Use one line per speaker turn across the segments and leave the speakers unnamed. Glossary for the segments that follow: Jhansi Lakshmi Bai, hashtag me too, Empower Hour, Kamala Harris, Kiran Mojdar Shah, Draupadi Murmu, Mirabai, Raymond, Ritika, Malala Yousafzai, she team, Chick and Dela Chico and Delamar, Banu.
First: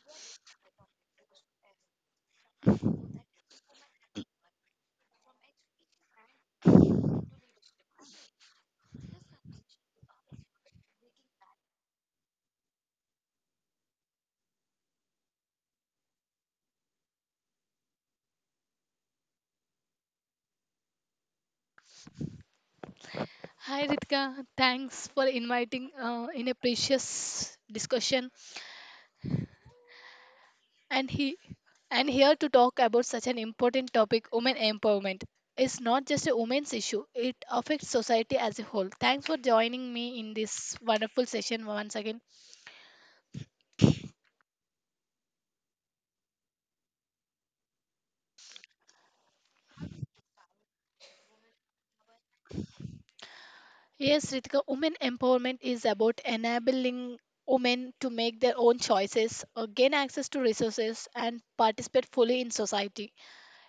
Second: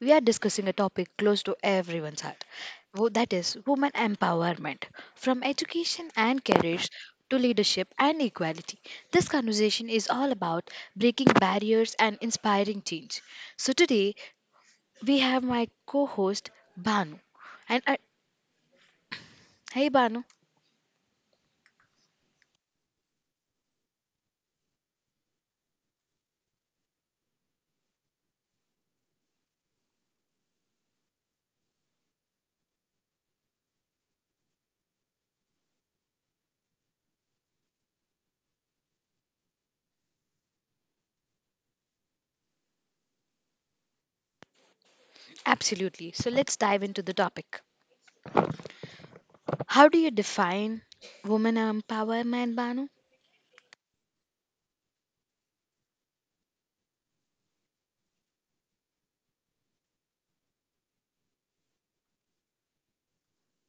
we are discussing a topic close to everyone's heart that is, women empowerment. From education and careers to leadership and equality, this conversation is all about breaking barriers and inspiring change. So, today we have my co host Banu. And Hey, Banu,
Hi Ritika, thanks for inviting in a precious discussion and he and here to talk about such an important topic women empowerment. It's not just a women's issue, it affects society as a whole. Thanks for joining me in this wonderful session once again.
absolutely. So, let's dive into the topic. How do you define women empowerment, Banu?
Yes, Ritika, women empowerment is about enabling women to make their own choices, gain access to resources, and participate fully in society.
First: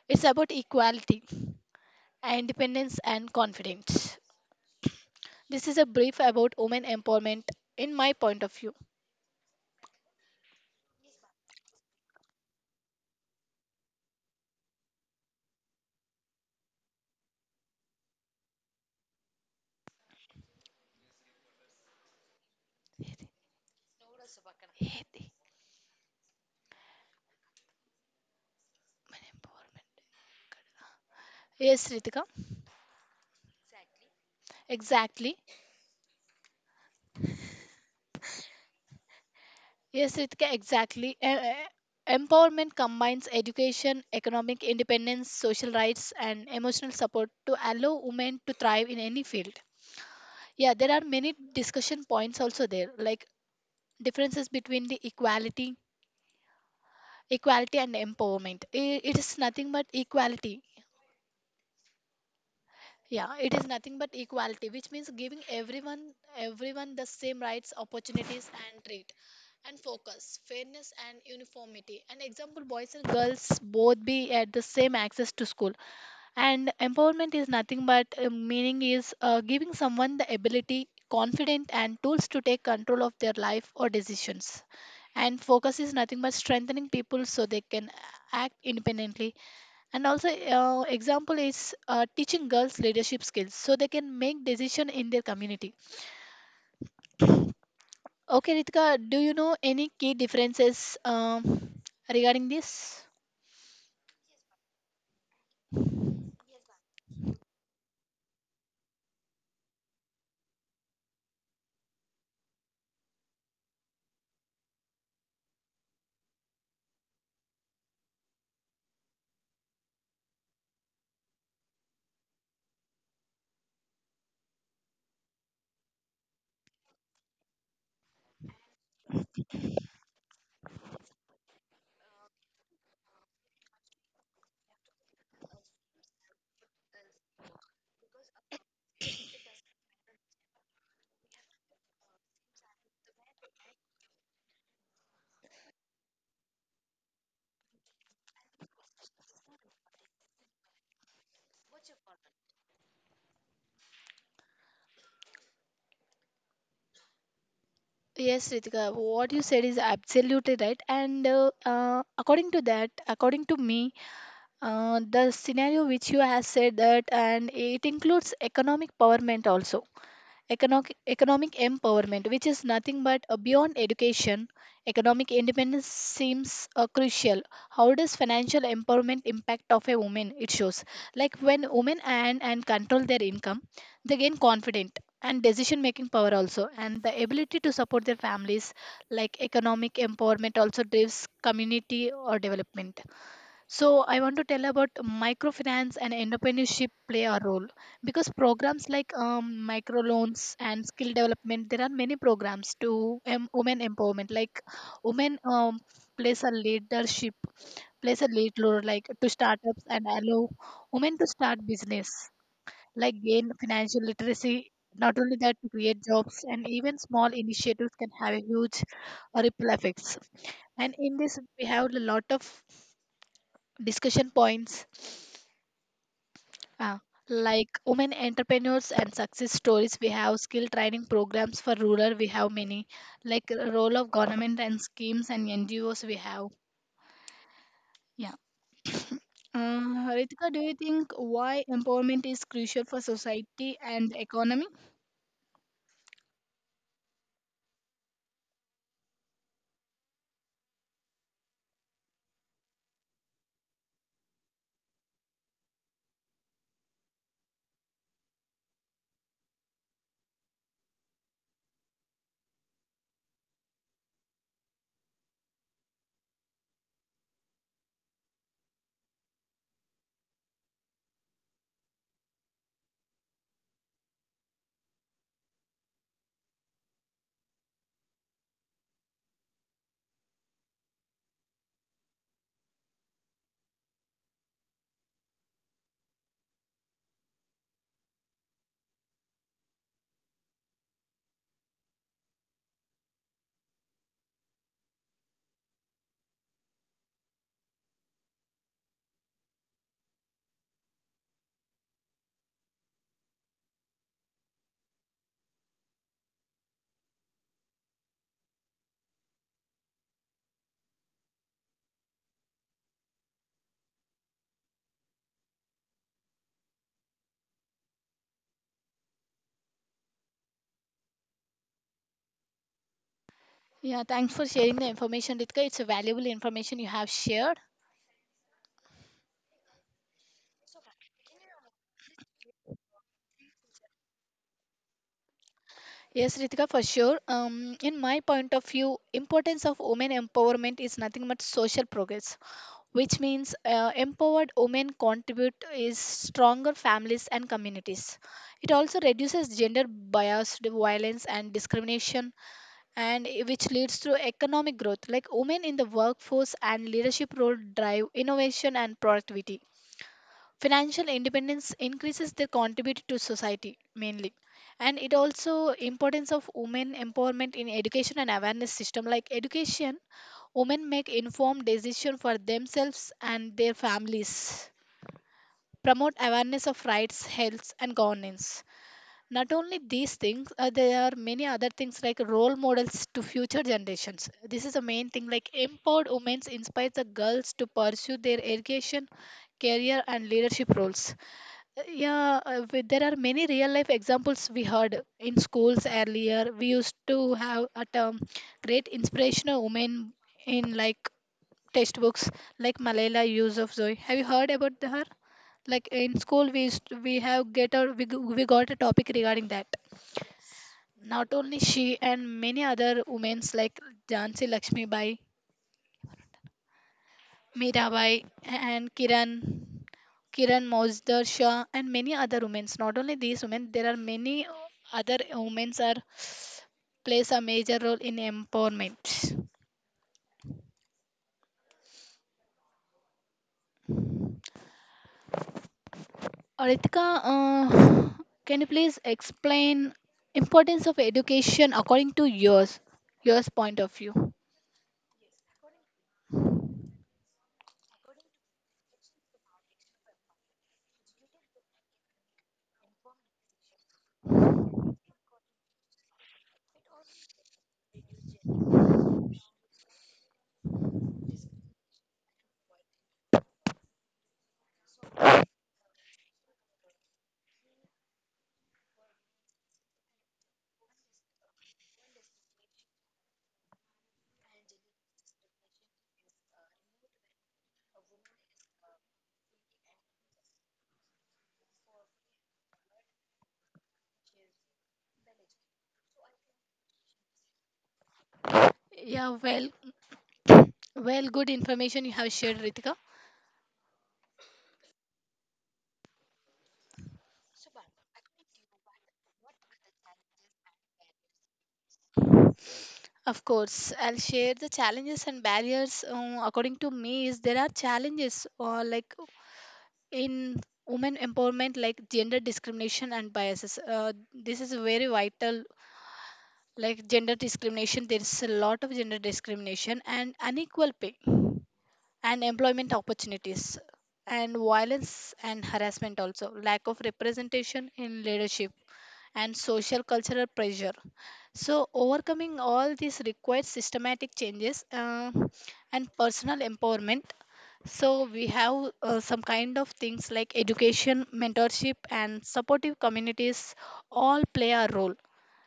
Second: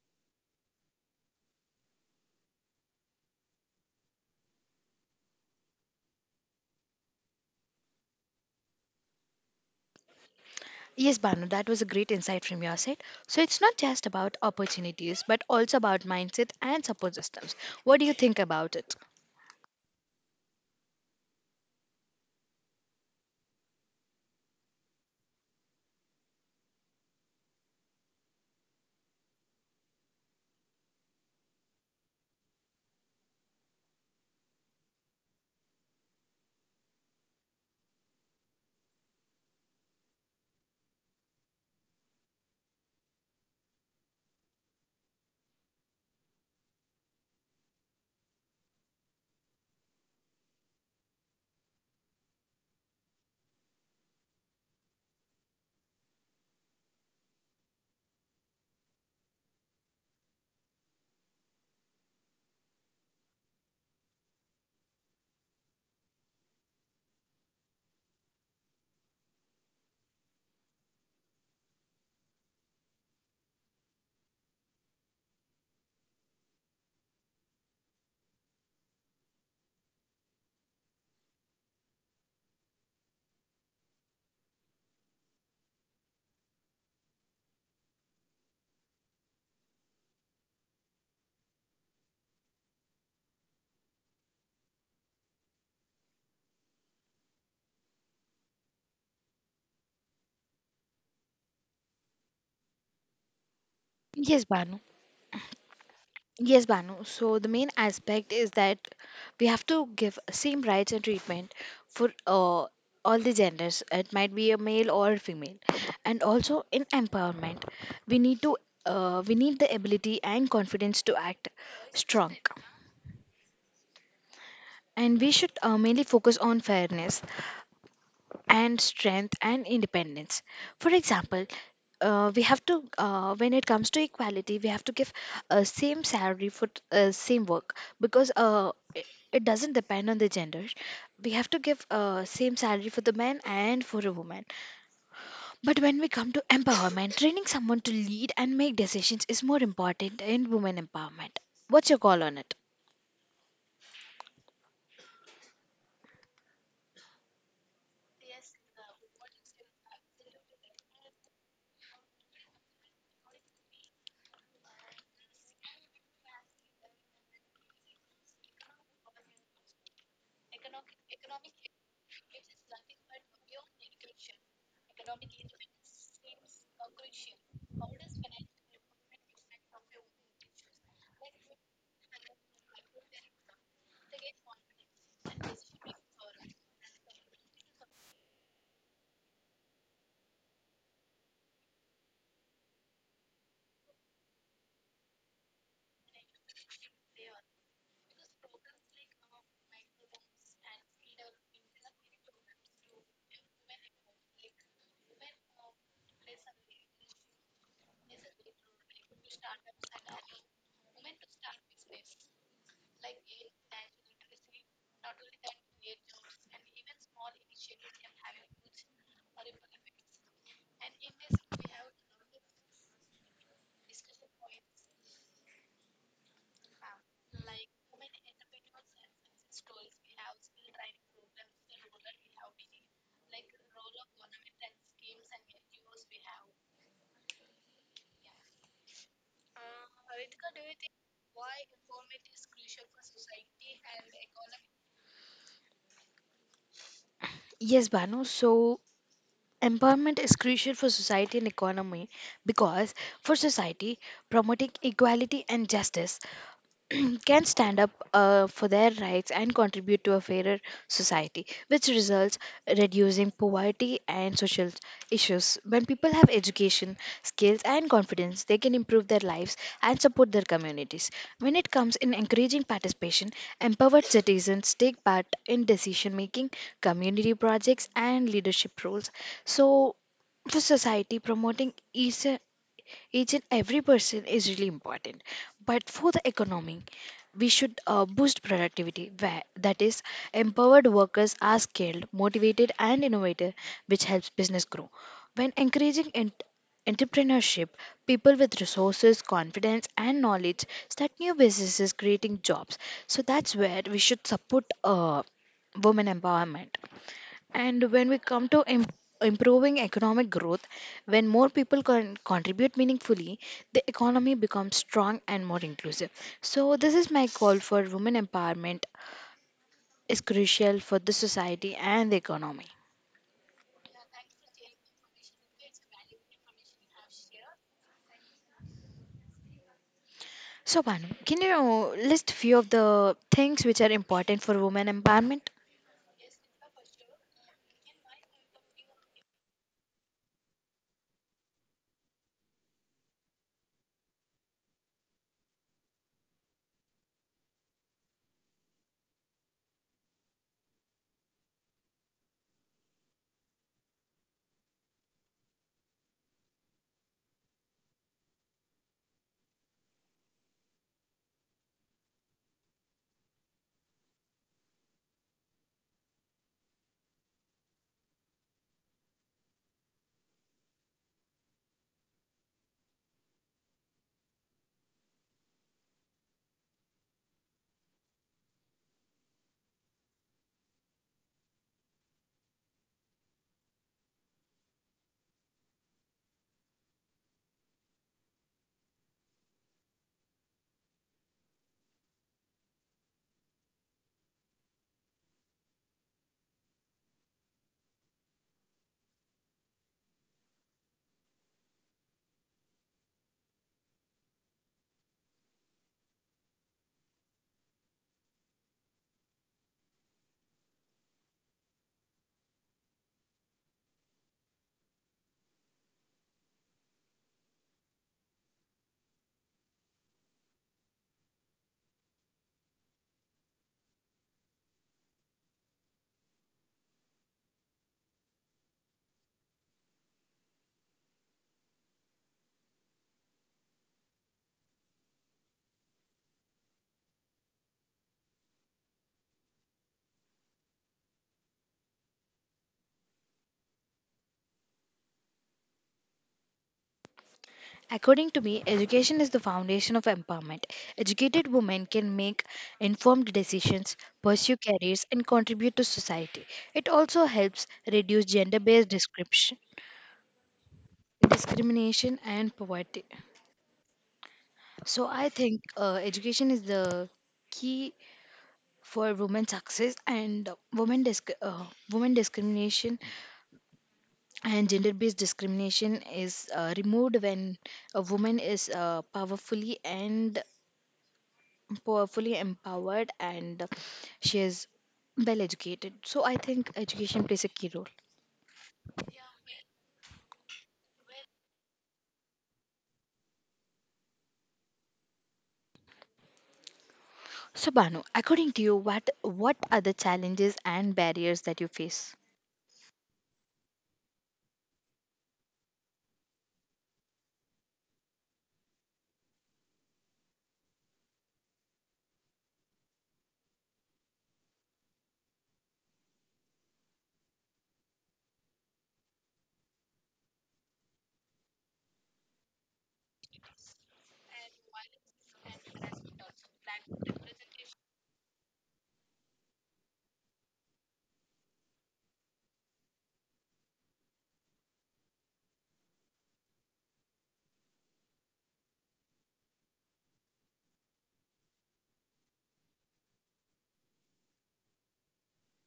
It's about equality, independence, and confidence. This is a brief about women empowerment in my point of view.
Yes, Banu, that was a great insight from your side. So it's not just about opportunities, but also about mindset and support systems. What do you think about it?
Yes, Ritika, exactly. Yes, Ritika, exactly. E- e- Empowerment combines education, economic independence, social rights, and emotional support to allow women to thrive in any field. Yeah, there are many discussion points also there, like differences between equality and empowerment. It is nothing but equality. Yeah, it is nothing but equality, which means giving everyone the same rights, opportunities, and treat, and focus, fairness, and uniformity. An example: boys and girls both be at the same access to school. And empowerment is nothing but meaning is giving someone the ability, confidence, and tools to take control of their life or decisions. And focus is nothing but strengthening people so they can act independently and also example is teaching girls leadership skills so they can make decision in their community. Okay, Ritika, do you know any key differences regarding this?
Yes, Banu. Yes, Banu. So the main aspect is that we have to give same rights and treatment for all the genders. It might be a male or a female, and also in empowerment, we need to we need the ability and confidence to act strong, and we should mainly focus on fairness and strength and independence. For example, we have to when it comes to equality, we have to give same salary for same work, because it doesn't depend on the gender. We have to give same salary for the man and for a woman. But when we come to empowerment, training someone to lead and make decisions is more important in women empowerment. What's your call on it?
Yes, Ritika, what you said is absolutely right. And according to that, according to me, the scenario which you have said that, and it includes economic empowerment also. Economic empowerment, which is nothing but beyond education, economic independence seems crucial. How does financial empowerment impact of a woman? It shows like when women earn and control their income, they gain confidence and decision making power also and the ability to support their families like economic empowerment also drives community or development. So I want to tell about microfinance and entrepreneurship play a role because programs like microloans and skill development. There are many programs to women empowerment like women plays a leadership plays a lead role like to startups and allow women to start business, like gain financial literacy. Not only that, to create jobs and even small initiatives can have a huge ripple effects. And in this we have a lot of discussion points. Uh, like women entrepreneurs and success stories, we have skill training programs for rural. We have many, like role of government and schemes and NGOs. We have, yeah. Ritika, do you think why empowerment is crucial for society and economy?
Yes, Banu. So empowerment is crucial for society and economy because, for society, promoting equality and justice, can stand up for their rights and contribute to a fairer society, which results reducing poverty and social issues. When people have education, skills, and confidence, they can improve their lives and support their communities. When it comes in encouraging participation, empowered citizens take part in decision making, community projects, and leadership roles. So, for society, promoting equal each and every person is really important. But for the economy, we should boost productivity, where that is empowered workers are skilled, motivated, and innovative, which helps business grow. When encouraging entrepreneurship, people with resources, confidence, and knowledge start new businesses, creating jobs. So that's where we should support uh, women empowerment. And when we come to improving economic growth, when more people can contribute meaningfully, the economy becomes strong and more inclusive. So, this is my call for women empowerment is crucial for the society and the economy.
Yeah, thanks for sharing the information, Ritika. It's a valuable information you have shared.
So, Banu, can you list few of the things which are important for women empowerment?
Yes, Ritika, for sure. In my point of view, importance of women empowerment is nothing but social progress, which means empowered women contribute is stronger families and communities. It also reduces gender biased violence and discrimination, and which leads to economic growth, like women in the workforce and leadership role drive innovation and productivity. Financial independence increases their contribute to society mainly. And it also importance of women empowerment in education and awareness system, like education. Women make informed decisions for themselves and their families. Promote awareness of rights, health, and governance. Not only these things, there are many other things like role models to future generations. This is the main thing. Like empowered women inspires the girls to pursue their education, career, and leadership roles. Yeah, there are many real life examples we heard in schools earlier. We used to have a term, great inspirational women in like textbooks, like Malala Yousafzai. Have you heard about her? Like in school, we used to- we have get a we, g- we got a topic regarding that. Not only she and many other women's like Jhansi Lakshmi Bai, Mirabai, and Kiran Mojdar Shah, and many other women's. Not only these women, there are many other women's are plays a major role in empowerment. Ritika, can you please explain importance of education according to yours point of view?
According to me, education is the foundation of empowerment. Educated women can make informed decisions, pursue careers, and contribute to society. It also helps reduce discrimination and poverty. So, I think education is the key for women's success. And women, disc- uh, women discrimination and gender based discrimination is removed when a woman is powerfully empowered and she is well educated. So I think education plays a key role.
Yeah, well, good information you have shared, Ritika.
So Banu, according to you, what are the challenges and barriers that you face?
Of course, I'll share the challenges and barriers. According to me, is there are challenges like in women empowerment, like gender discrimination and biases. This is very vital. Like gender discrimination, there is a lot of gender discrimination and unequal pay, and employment opportunities, and violence and harassment also, lack of representation in leadership, and social cultural pressure. So overcoming all these requires systematic changes and personal empowerment. So we have some kind of things like education, mentorship, and supportive communities all play a role.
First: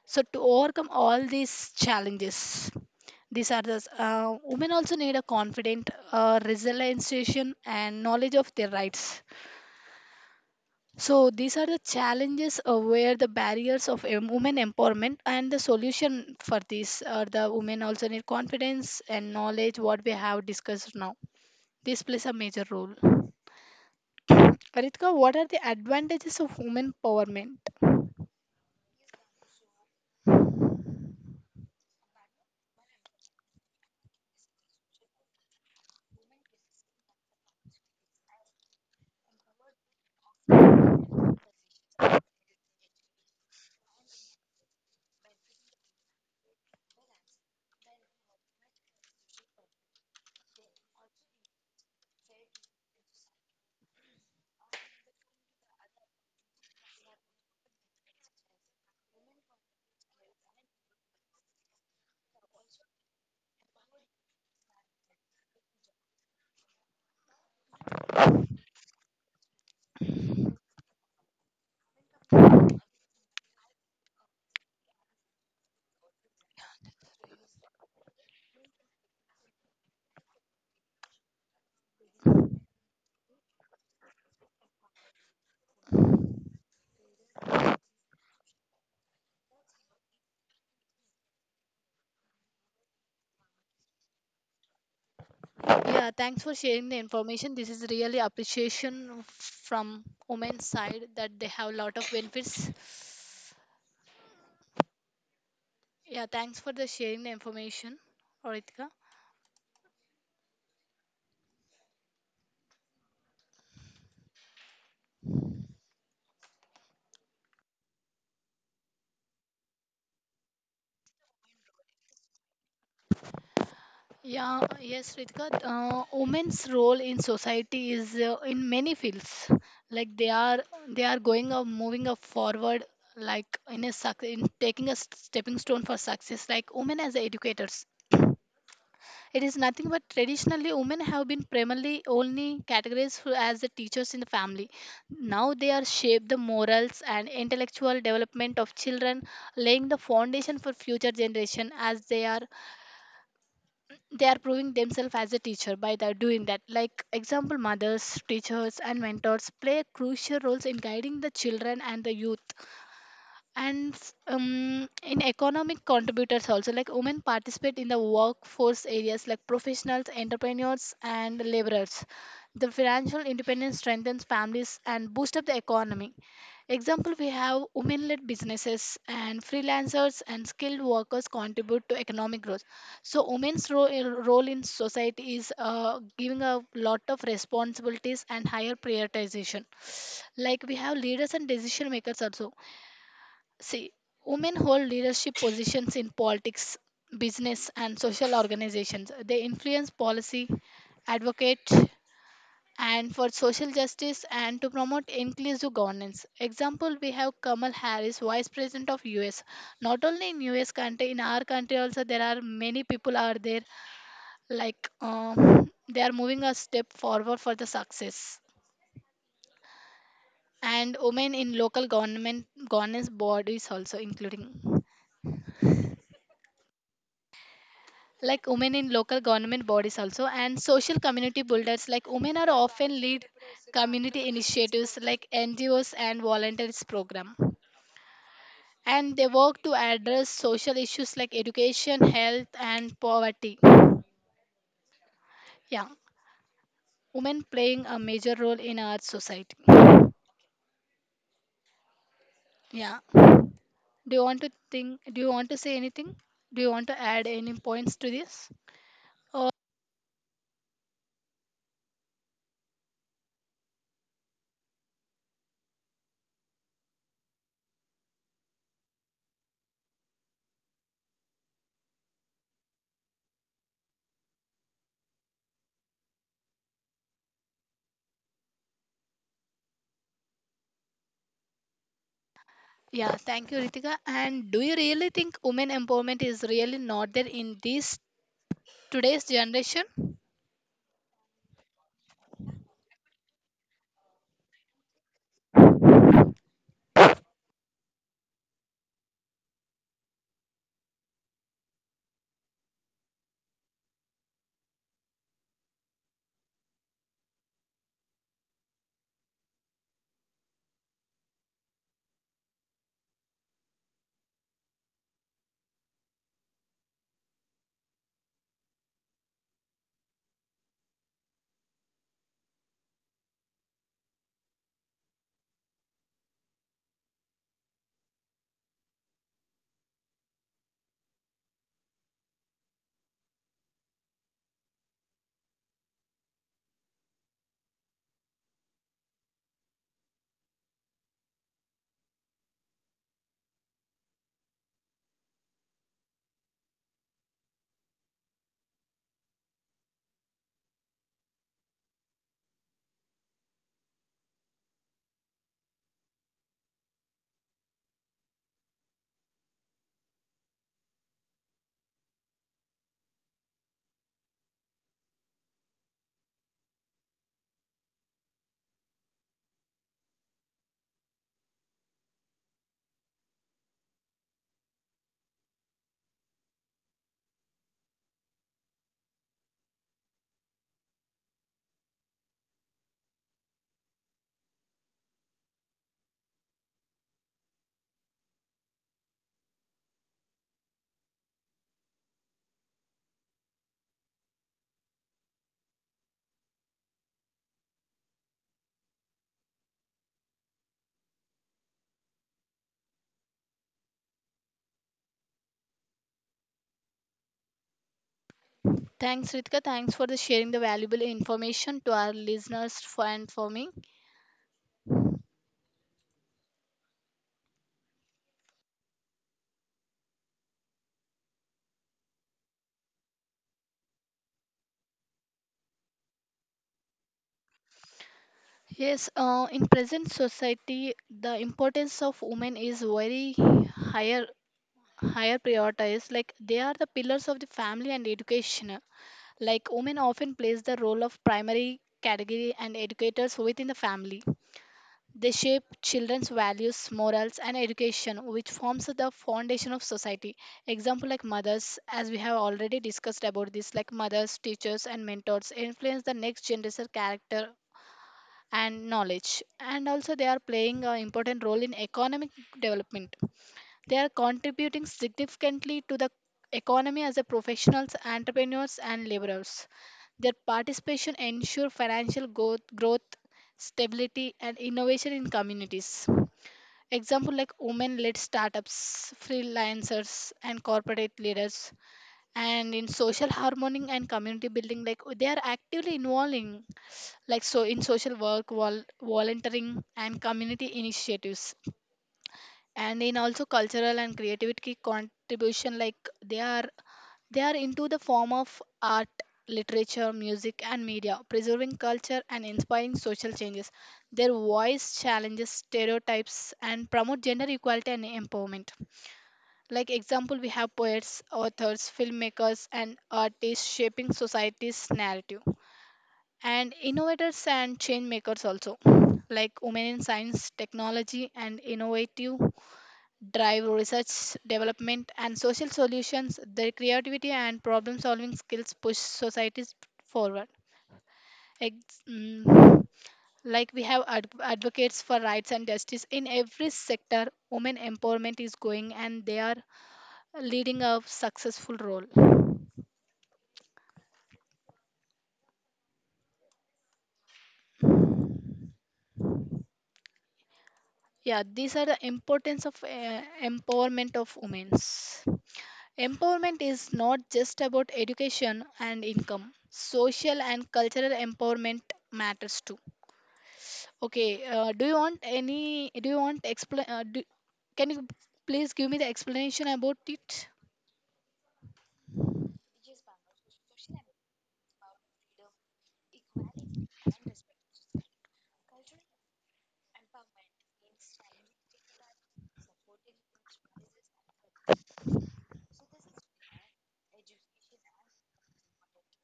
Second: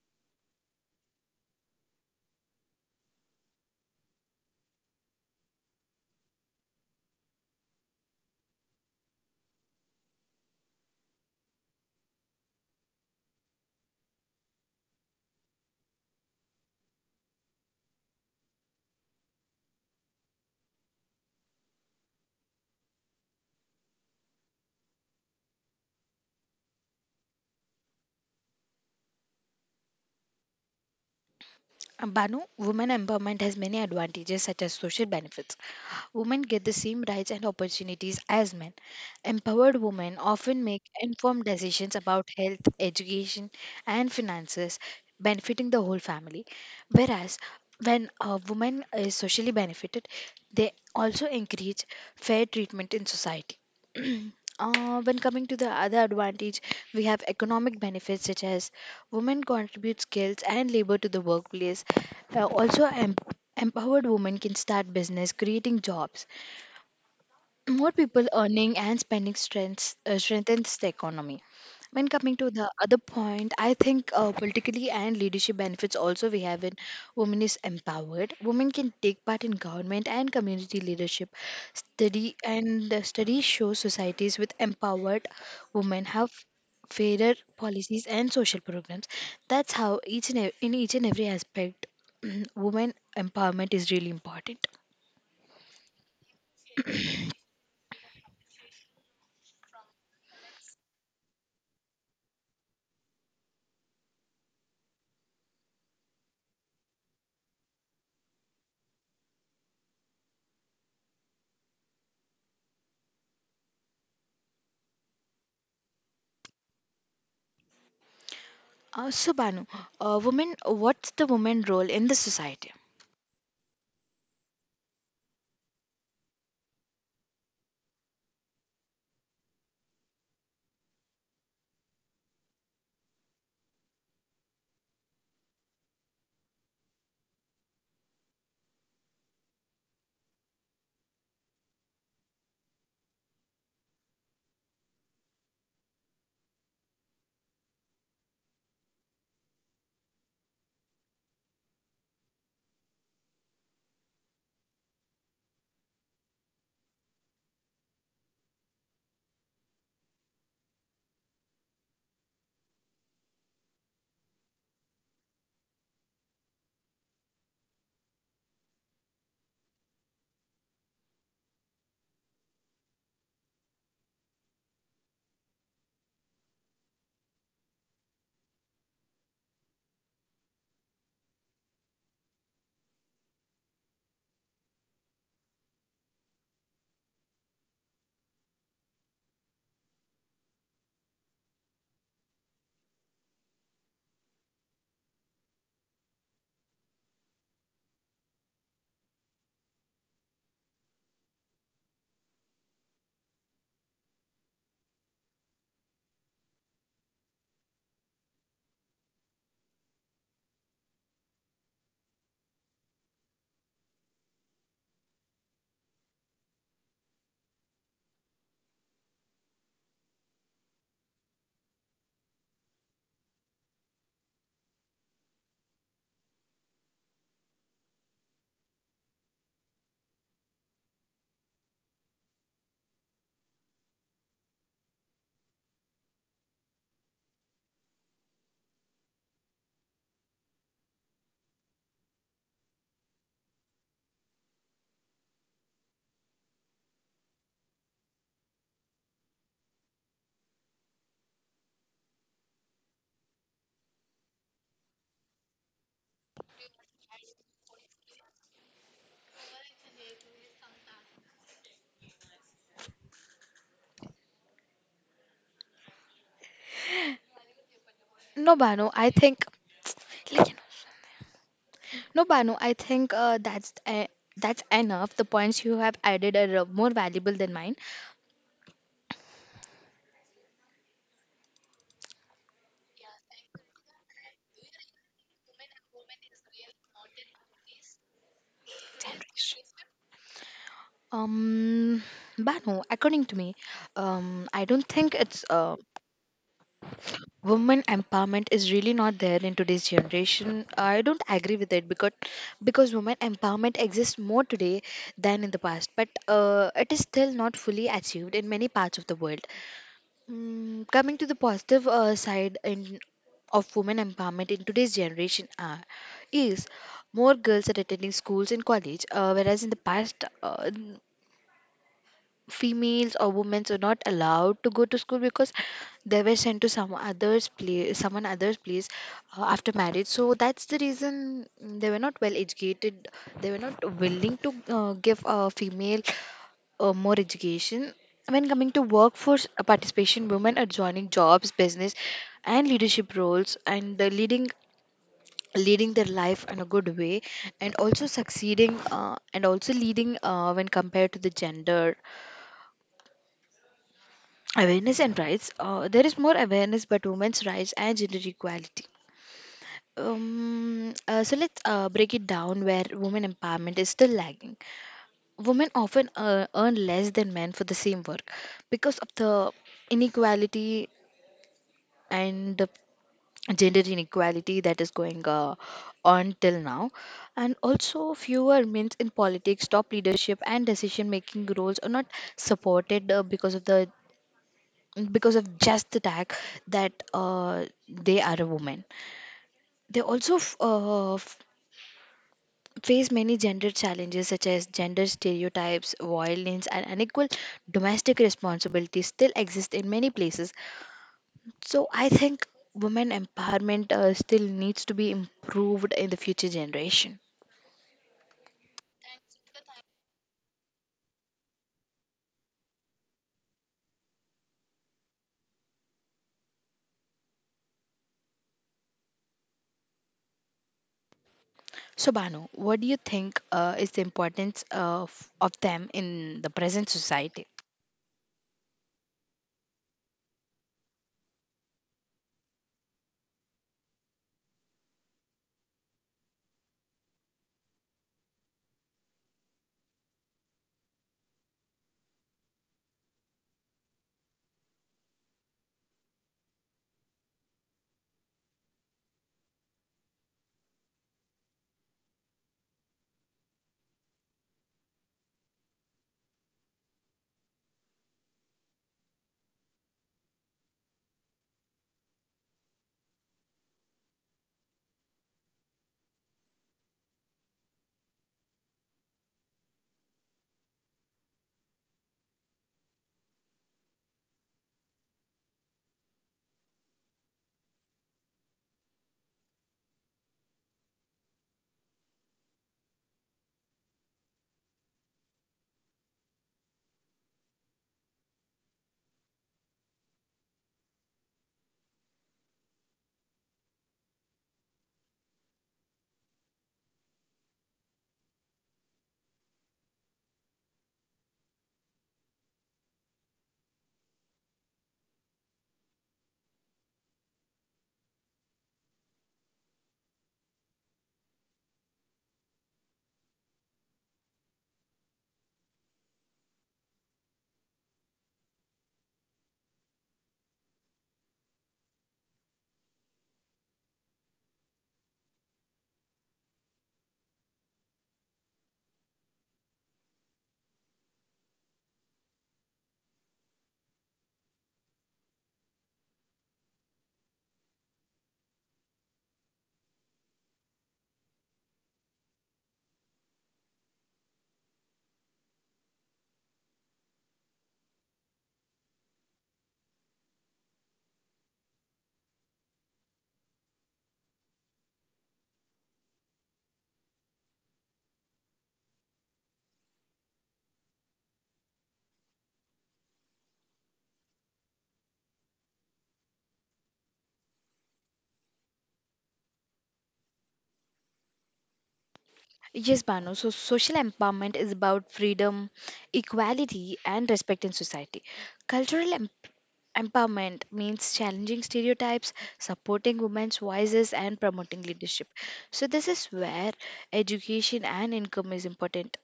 So to overcome all these challenges, these are the women also need a confident, resilient, and knowledge of their rights. So these are the challenges where the barriers of women empowerment and the solution for these are the women also need confidence and knowledge. What we have discussed now, this plays a major role. Karitka, what are the advantages of women empowerment?
Banu, women empowerment has many advantages such as social benefits. Women get the same rights and opportunities as men. Empowered women often make informed decisions about health, education, and finances, benefiting the whole family. Whereas, when a woman is socially benefited, they also encourage fair treatment in society. When coming to the other advantage, we have economic benefits such as women contribute skills and labor to the workplace. Uh, also, em- Empowered women can start business, creating jobs, more people earning and spending strengthens the economy. When coming to the other point, I think politically and leadership benefits also we have in women is empowered. Women can take part in government and community leadership. Study and the study shows societies with empowered women have fairer policies and social programs. That's how in each and every aspect, women empowerment is really important.
Yeah, thanks for sharing the information. This is really appreciation from women's side that they have a lot of benefits. Yeah, thanks for the sharing the information, Ritika.
So, Banu, what's the woman role in the society?
Yeah, yes, Ritika. Women's role in society is in many fields. Like they are, they are going up, moving up forward, like in a in taking a stepping stone for success. Like women as educators, it is nothing but traditionally women have been primarily only categorized as the teachers in the family. Now they are shape the morals and intellectual development of children, laying the foundation for future generation as they are proving themselves as a teacher by doing that. Like example, mothers, teachers, and mentors play crucial roles in guiding the children and the youth and in economic contributors also, like women participate in the workforce areas like professionals, entrepreneurs, and laborers. The financial independence strengthens families and boosts up the economy. Example, we have women-led businesses and freelancers and skilled workers contribute to economic growth. So role in society is giving a lot of responsibilities and higher prioritization, like we have leaders and decision makers also. See, women hold leadership positions in politics, business, and social organizations. They influence policy, advocate, and for social justice and to promote inclusive governance. Example, we have Kamala Harris, Vice President of US. Not only in US country, in our country also there are many people are there, like they are moving a step forward for the success, and women in local government governance bodies also including. Like women in local government bodies also, and social community builders, like women are often lead community initiatives like NGOs and volunteers program, and they work to address social issues like education, health, and poverty. Yeah, women playing a major role in our society. Yeah, do you want to say anything? Do you want to add any points to this, or?
No, Banu, I think like, you know, no, Banu, I think uh, that's uh, that's enough. The points you have added are more valuable than mine.
Yeah, thank you Ritika. And do you really think women empowerment is really not there in these today's generation?
Um, Banu, according to me, I don't think it's women empowerment is really not there in today's generation. I don't agree with it because women empowerment exists more today than in the past, but it is still not fully achieved in many parts of the world. Coming to the positive side in of women empowerment in today's generation is more girls are attending schools and college, whereas in the past, females or women were not allowed to go to school because they were sent to someone other's place after marriage. So that's the reason they were not well educated. They were not willing to give a female more education. When coming to workforce participation, women are joining jobs, business, and leadership roles, and the leading leading their life in a good way, and also succeeding and also leading when compared to the gender awareness and rights. There is more awareness about women's rights and gender equality. So let's break it down where women empowerment is still lagging. Women often earn less than men for the same work because of the inequality and the gender inequality that is going on till now. And also fewer men in politics, top leadership, and decision making roles are not supported because of just the tag that they are a woman. They face many gender challenges such as gender stereotypes, violence, and unequal domestic responsibilities still exist in many places. So I think women empowerment still needs to be improved in the future generation.
Thanks, Ritika. Thanks for the sharing the valuable information to our listeners for and for me.
So Banu, what do you think is the importance of them in the present society?
Yes, in present society, the importance of women is very higher higher prioritized. Like they are the pillars of the family and education. Like women often plays the role of primary category and educators within the family. They shape children's values, morals, and education, which forms the foundation of society. Example like mothers, as we have already discussed about this, like mothers, teachers, and mentors influence the next generation character and knowledge. And also, they are playing an important role in economic development. They are contributing significantly to the economy as a professionals, entrepreneurs, and laborers. Their participation ensures financial growth, stability, and innovation in communities. Example like women-led startups, freelancers, and corporate leaders. And in social harmony and community building, like they are actively involving, like so in social work, volunteering, and community initiatives, and in also cultural and creativity contribution, like they are they are into the form of art, literature, music, and media, preserving culture and inspiring social changes. Their voice challenges stereotypes and promote gender equality and empowerment. Like example, we have poets, authors, filmmakers, and artists shaping society's narrative, and innovators and change makers also, like women in science, technology, and innovative drive research, development, and social solutions. Their creativity and problem solving skills push societies forward. Ex- mm, like we have advocates for rights and justice in every sector, women empowerment is going and they are leading a successful role. Yeah, these are the importance of empowerment of women. Empowerment is not just about education and income. Social and cultural empowerment matters too. Okay, do you want any, do you want explain, can you please give me the explanation about it?
Yes, Banu. So, social empowerment is about freedom, equality, and respect in society. Cultural em- empowerment means challenging stereotypes, supporting women's voices, and promoting leadership. So, this is where education and income is important.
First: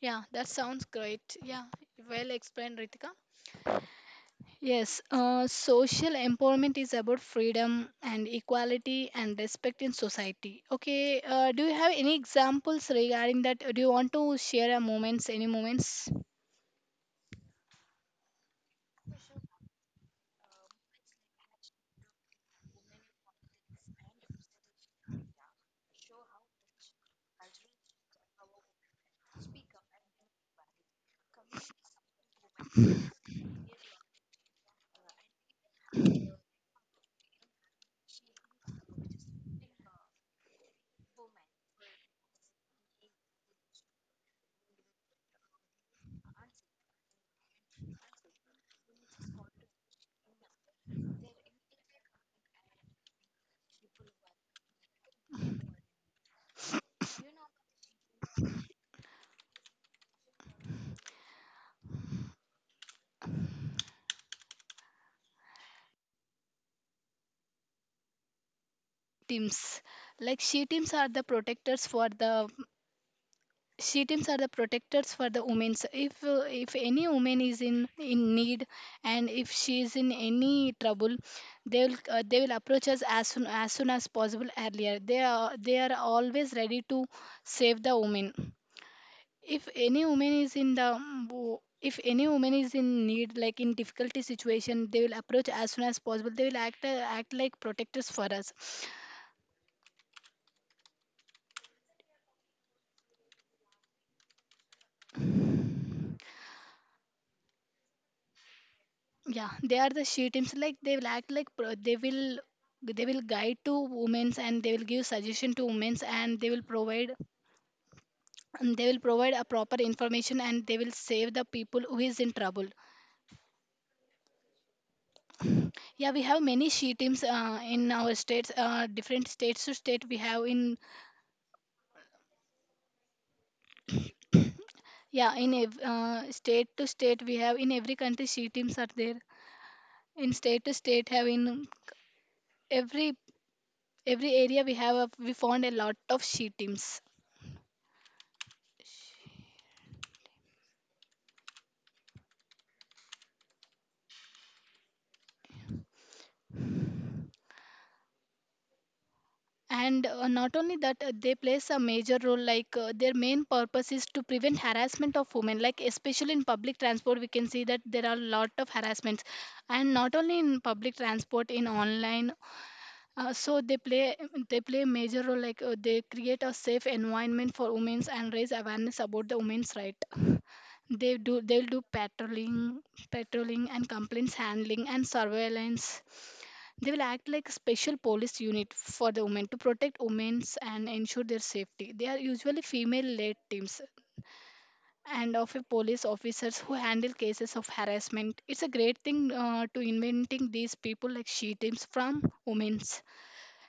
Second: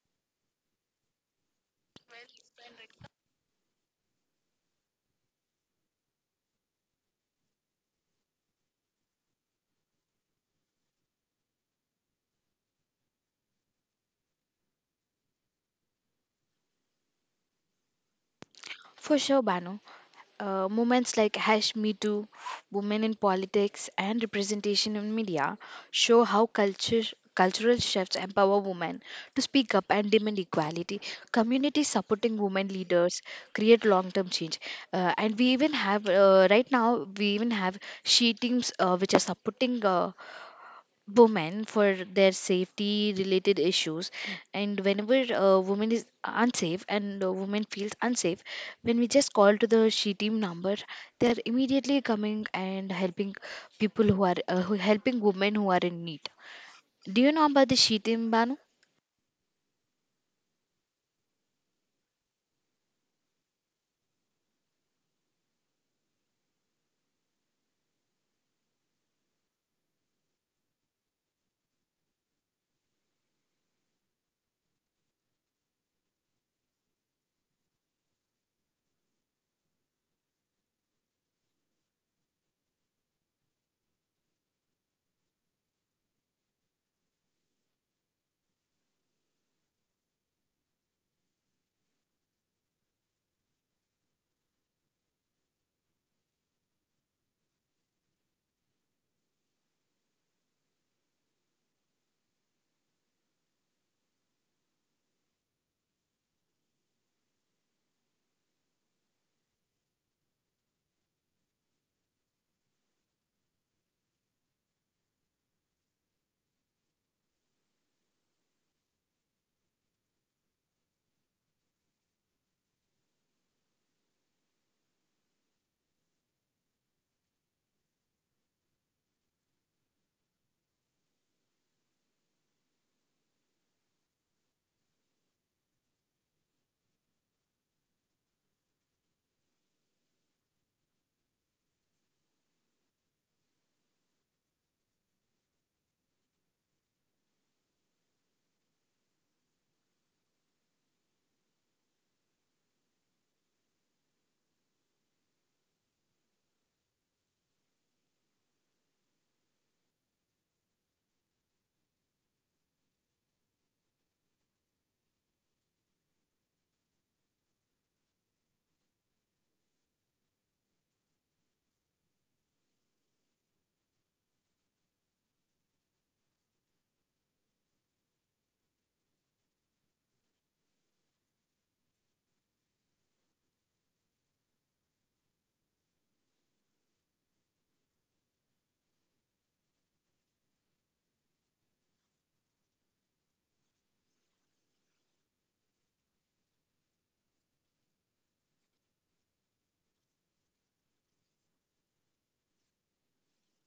Yeah, that sounds great. Yeah, well explained, Ritika. Yes, social empowerment is about freedom and equality and respect in society. Okay, do you have any examples regarding that? Do you want to share a moments, any moments?
For sure, Banu. Movements like hash me too, women in politics, and representation in media show how cultural shifts empower women to speak up and demand equality. Communities supporting women leaders create long-term change. And we even have Right now we even have she teams which are supporting. Women for their safety related issues, and whenever a woman is unsafe and a woman feels unsafe, when we just call to the she team number, they are immediately coming and helping people who are who helping women who are in need. Do you know about the she team, Banu?
Teams, like she teams are the protectors for the Shitins are the protectors for the women. So if any woman is in need and if she is in any trouble, they will approach us as soon as possible earlier. They are always ready to save the woman. If any woman is in the if any woman is in need like in difficulty situation, they will approach as soon as possible. They will act like protectors for us. Yeah, they are the she teams like they will they will guide to women's and they will give suggestion to women's and they will provide a proper information and they will save the people who is in trouble. Yeah, we have many she teams in our states, different states to state we have in. State to state we have in every country, she teams are there in state to state have in every every area we have a, we found a lot of she teams. And not only that, they plays a major role like, their main purpose is to prevent harassment of women, like especially in public transport we can see that there are a lot of harassments. And not only in public transport, in online. uh, so they play they play a major role like, they create a safe environment for women and raise awareness about the women's right. They do they'll do patrolling, patrolling and complaints handling and surveillance. They will act like a special police unit for the women to protect women and ensure their safety. They are usually female led teams and of a police officers who handle cases of harassment. It's a great thing to inventing these people like she teams from women's.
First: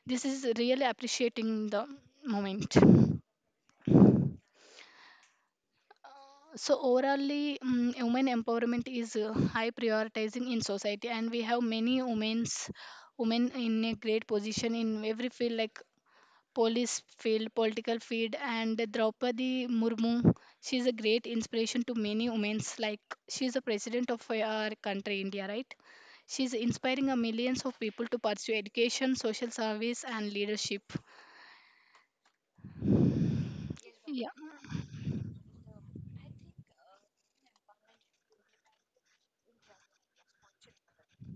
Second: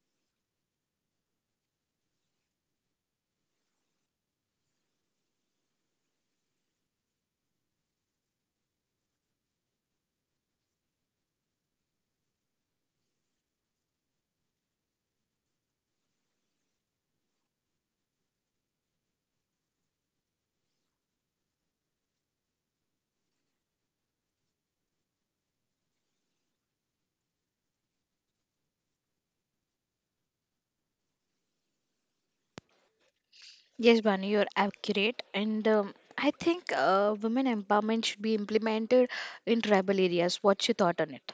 This is really appreciating the moment. So overally, women empowerment is high prioritizing in society, and we have many women in a great position in every field like police field, political field, and Draupadi Murmu. She is a great inspiration to many women. Like she is the president of our country, India, right? She is inspiring a millions of people to pursue education, social service, and leadership.
Yes,
Yeah.
Banu, you're accurate. And I think women empowerment should be implemented in tribal areas. What's your thought on it?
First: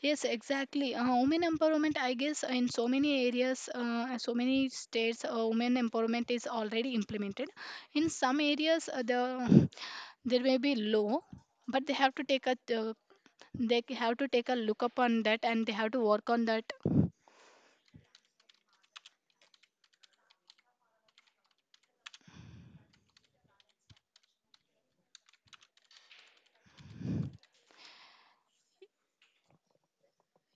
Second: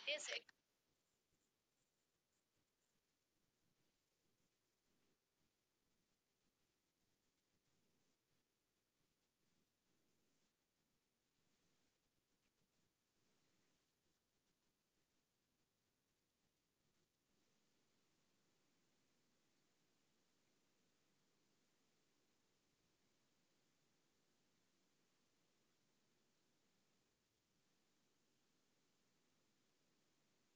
Yes, exactly. Women empowerment, I guess, in so many areas, so many states, women empowerment is already implemented. In some areas, there may be low, but they have to take a have to take a look up on that and they have to work on that.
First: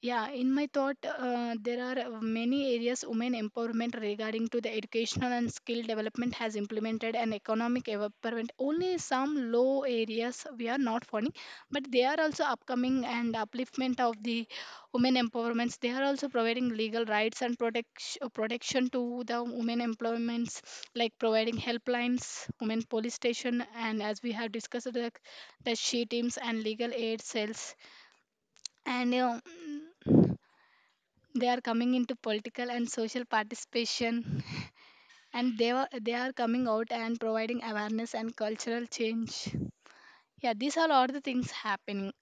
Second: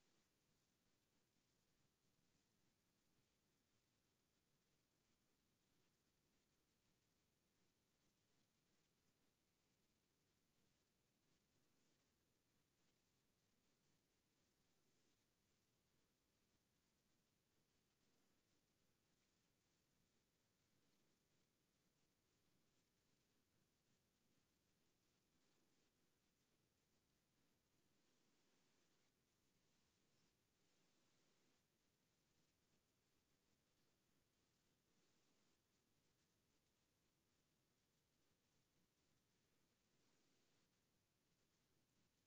Yeah, in my thought, there are many areas women empowerment regarding to the educational and skill development has implemented and economic empowerment. Only some low areas we are not finding, but they are also upcoming and upliftment of the women empowerments. They are also providing legal rights and protection to the women employments, like providing helplines, women police station, and as we have discussed, the she teams and legal aid cells and. You know, they are coming into political and social participation and they are coming out and providing awareness and cultural change. Yeah, these are all the things happening.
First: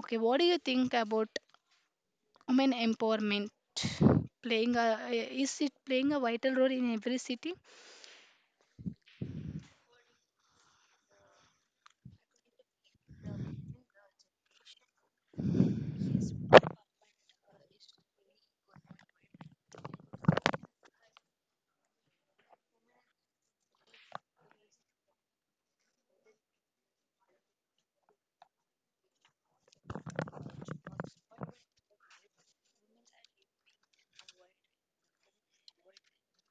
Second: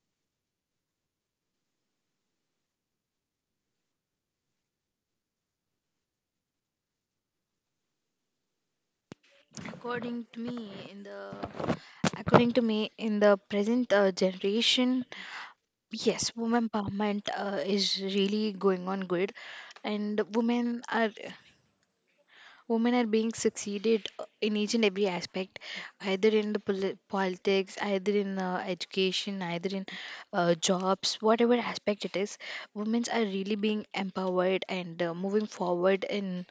Okay, what do you think about women empowerment playing a is it playing a vital role in every city?
According to me, in the According to me, in the present generation, yes, women empowerment is really going on good, and women are being succeeded in each and every aspect, either in the politics, either in education, either in jobs, whatever aspect it is, women are really being empowered and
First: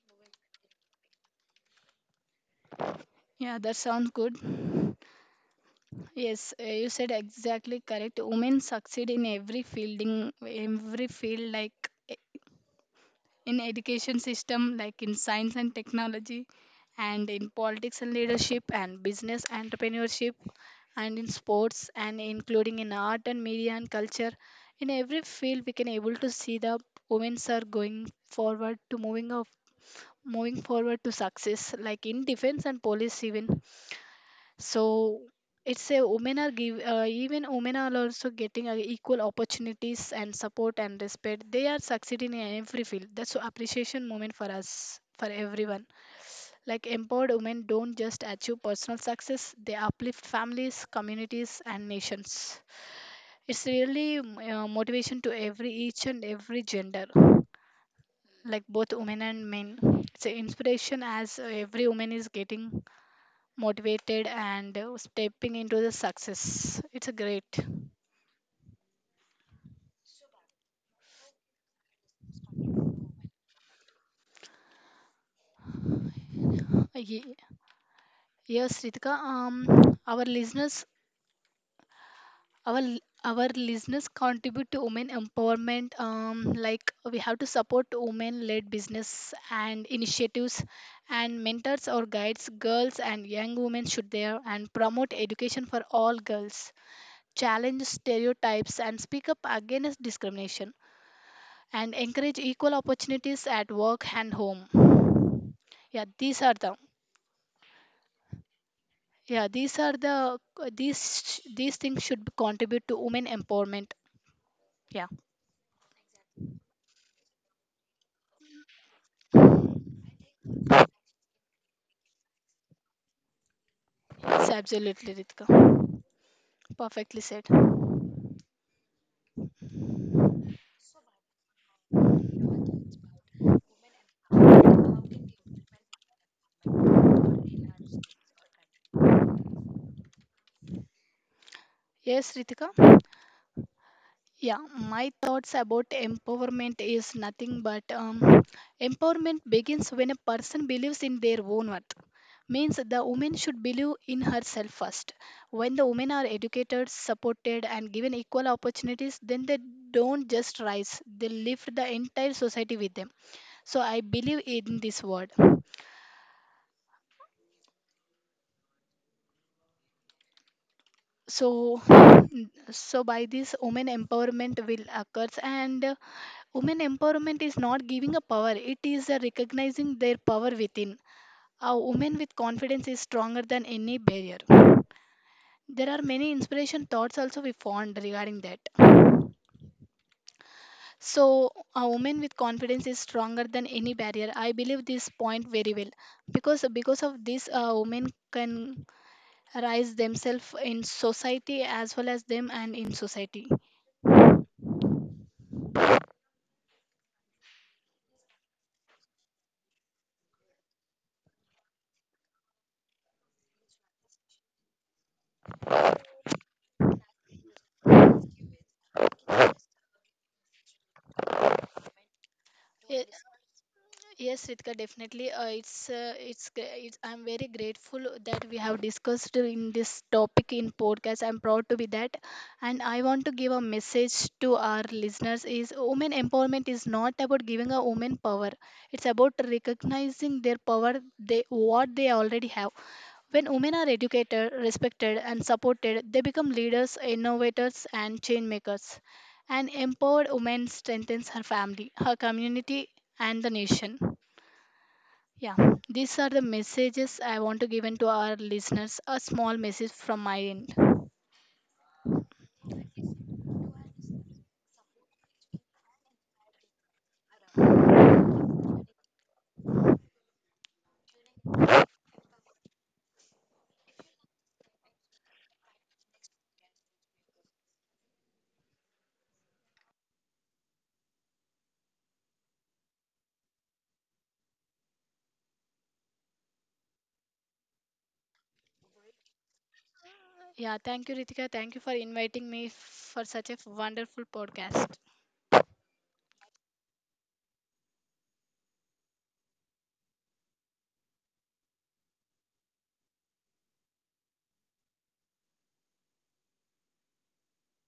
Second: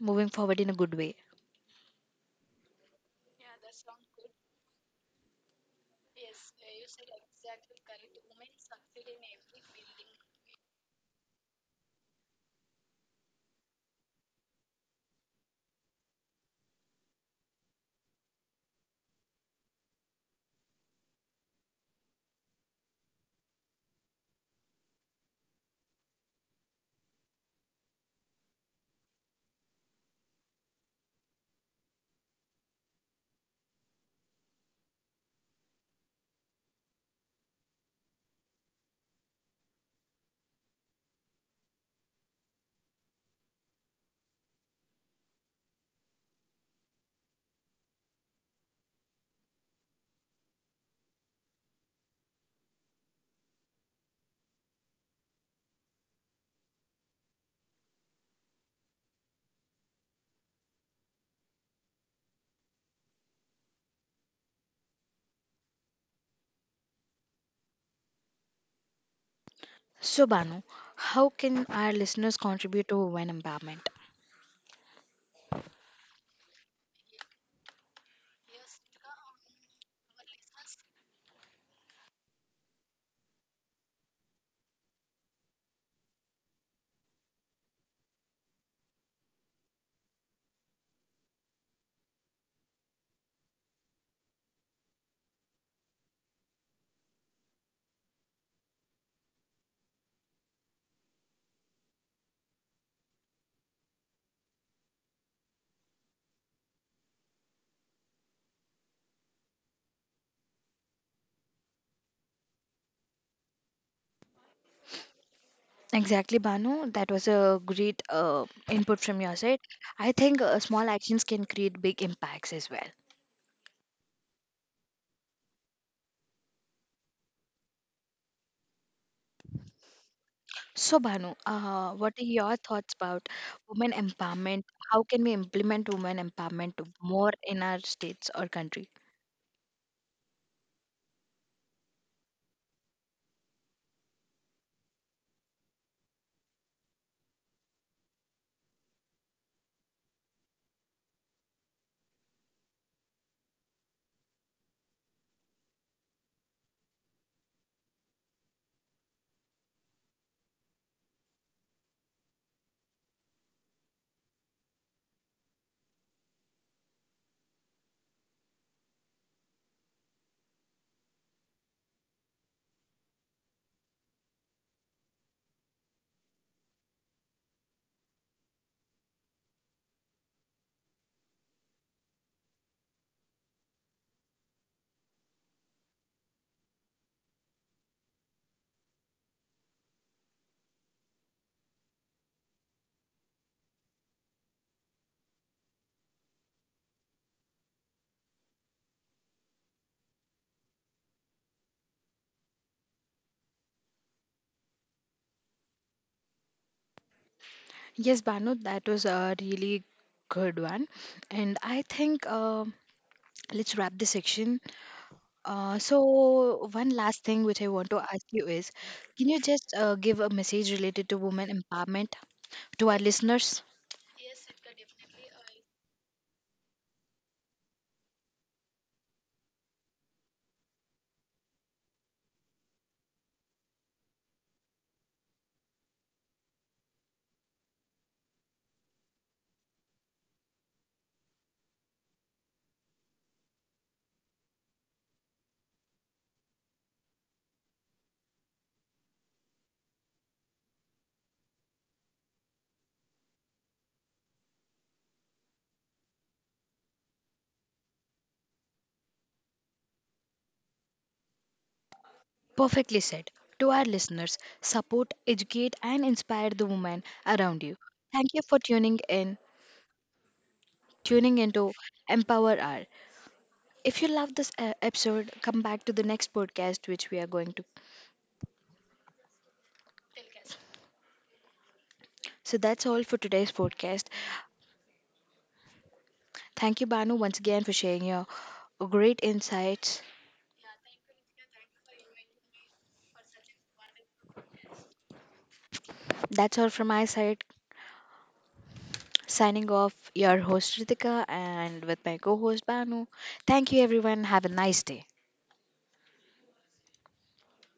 moving forward in a good way.
Yeah, that sounds good. Yes, you said exactly correct. Women succeed in every fielding, every field like e- in education system like in science and technology, and in politics and leadership and business entrepreneurship, and in sports and including in art and media and culture. In every field we can able to see the women are going forward to moving forward to success like in defense and police even. So it's a women are give even women are also getting equal opportunities and support and respect. They are succeeding in every field. That's a appreciation moment for us for everyone, like empowered women don't just achieve personal success, they uplift families, communities, and nations. It's really motivation to every each and every gender, like both women and men. It's an inspiration, as every woman is getting motivated and stepping into the success. It's a great.
So, Banu, how can our listeners contribute to women empowerment?
Ye- Yes, Ritika. Our listeners, our l- our listeners contribute to women empowerment. Like we have to support women-led business and initiatives, and mentors or guides girls and young women should there and promote education for all girls. Challenge stereotypes and speak up against discrimination, and encourage equal opportunities at work and home. Yeah, these are the yeah these are the these these things should contribute to women empowerment. Yeah.
Exactly, Banu. That was a great input from your side. I think small actions can create big impacts as well.
Yes, absolutely, Ritika. Perfectly said.
So, Banu, what are your thoughts about women empowerment? How can we implement women empowerment more in our states or country?
Yes, Ritika. Yeah, my thoughts about empowerment is nothing but, empowerment begins when a person believes in their own worth, means the woman should believe in herself first. When the women are educated, supported and given equal opportunities, then they don't just rise, they lift the entire society with them. So I believe in this word. So so by this women empowerment will occurs. And women empowerment is not giving a power, it is recognizing their power within. A woman with confidence is stronger than any barrier. There are many inspiration thoughts also we found regarding that. So a woman with confidence is stronger than any barrier. I believe this point very well, because of this a woman can rise themselves in society as well as them and in society.
Yes, Banu, that was a really good one. And I think let's wrap this section. So one last thing which I want to ask you is, can you just give a message related to women empowerment to our
Ye-
listeners?
Yes, Ritika, definitely. It's I'm very grateful that we have discussed in this topic in podcast. I'm proud to be that, and I want to give a message to our listeners: is women empowerment is not about giving a woman power. It's about recognizing their power, they what they already have. When women are educated, respected, and supported, they become leaders, innovators, and change makers. An empowered woman strengthens her family, her community, and the nation. Yeah, these are the messages I want to give in to our listeners. A small message from my end.
Perfectly said. To our listeners, support, educate, and inspire the women around you. Thank you for tuning into Empower Hour. If you love this episode, come back to the next podcast which we are going to. So that's all for today's podcast. Thank you, Banu, once again for sharing your great insights.
Yeah, thank you, Ritika. Thank you for inviting me for such a wonderful podcast.
That's all from my side. Signing off, your host Ritika and with my co host Banu. Thank you, everyone. Have a nice day.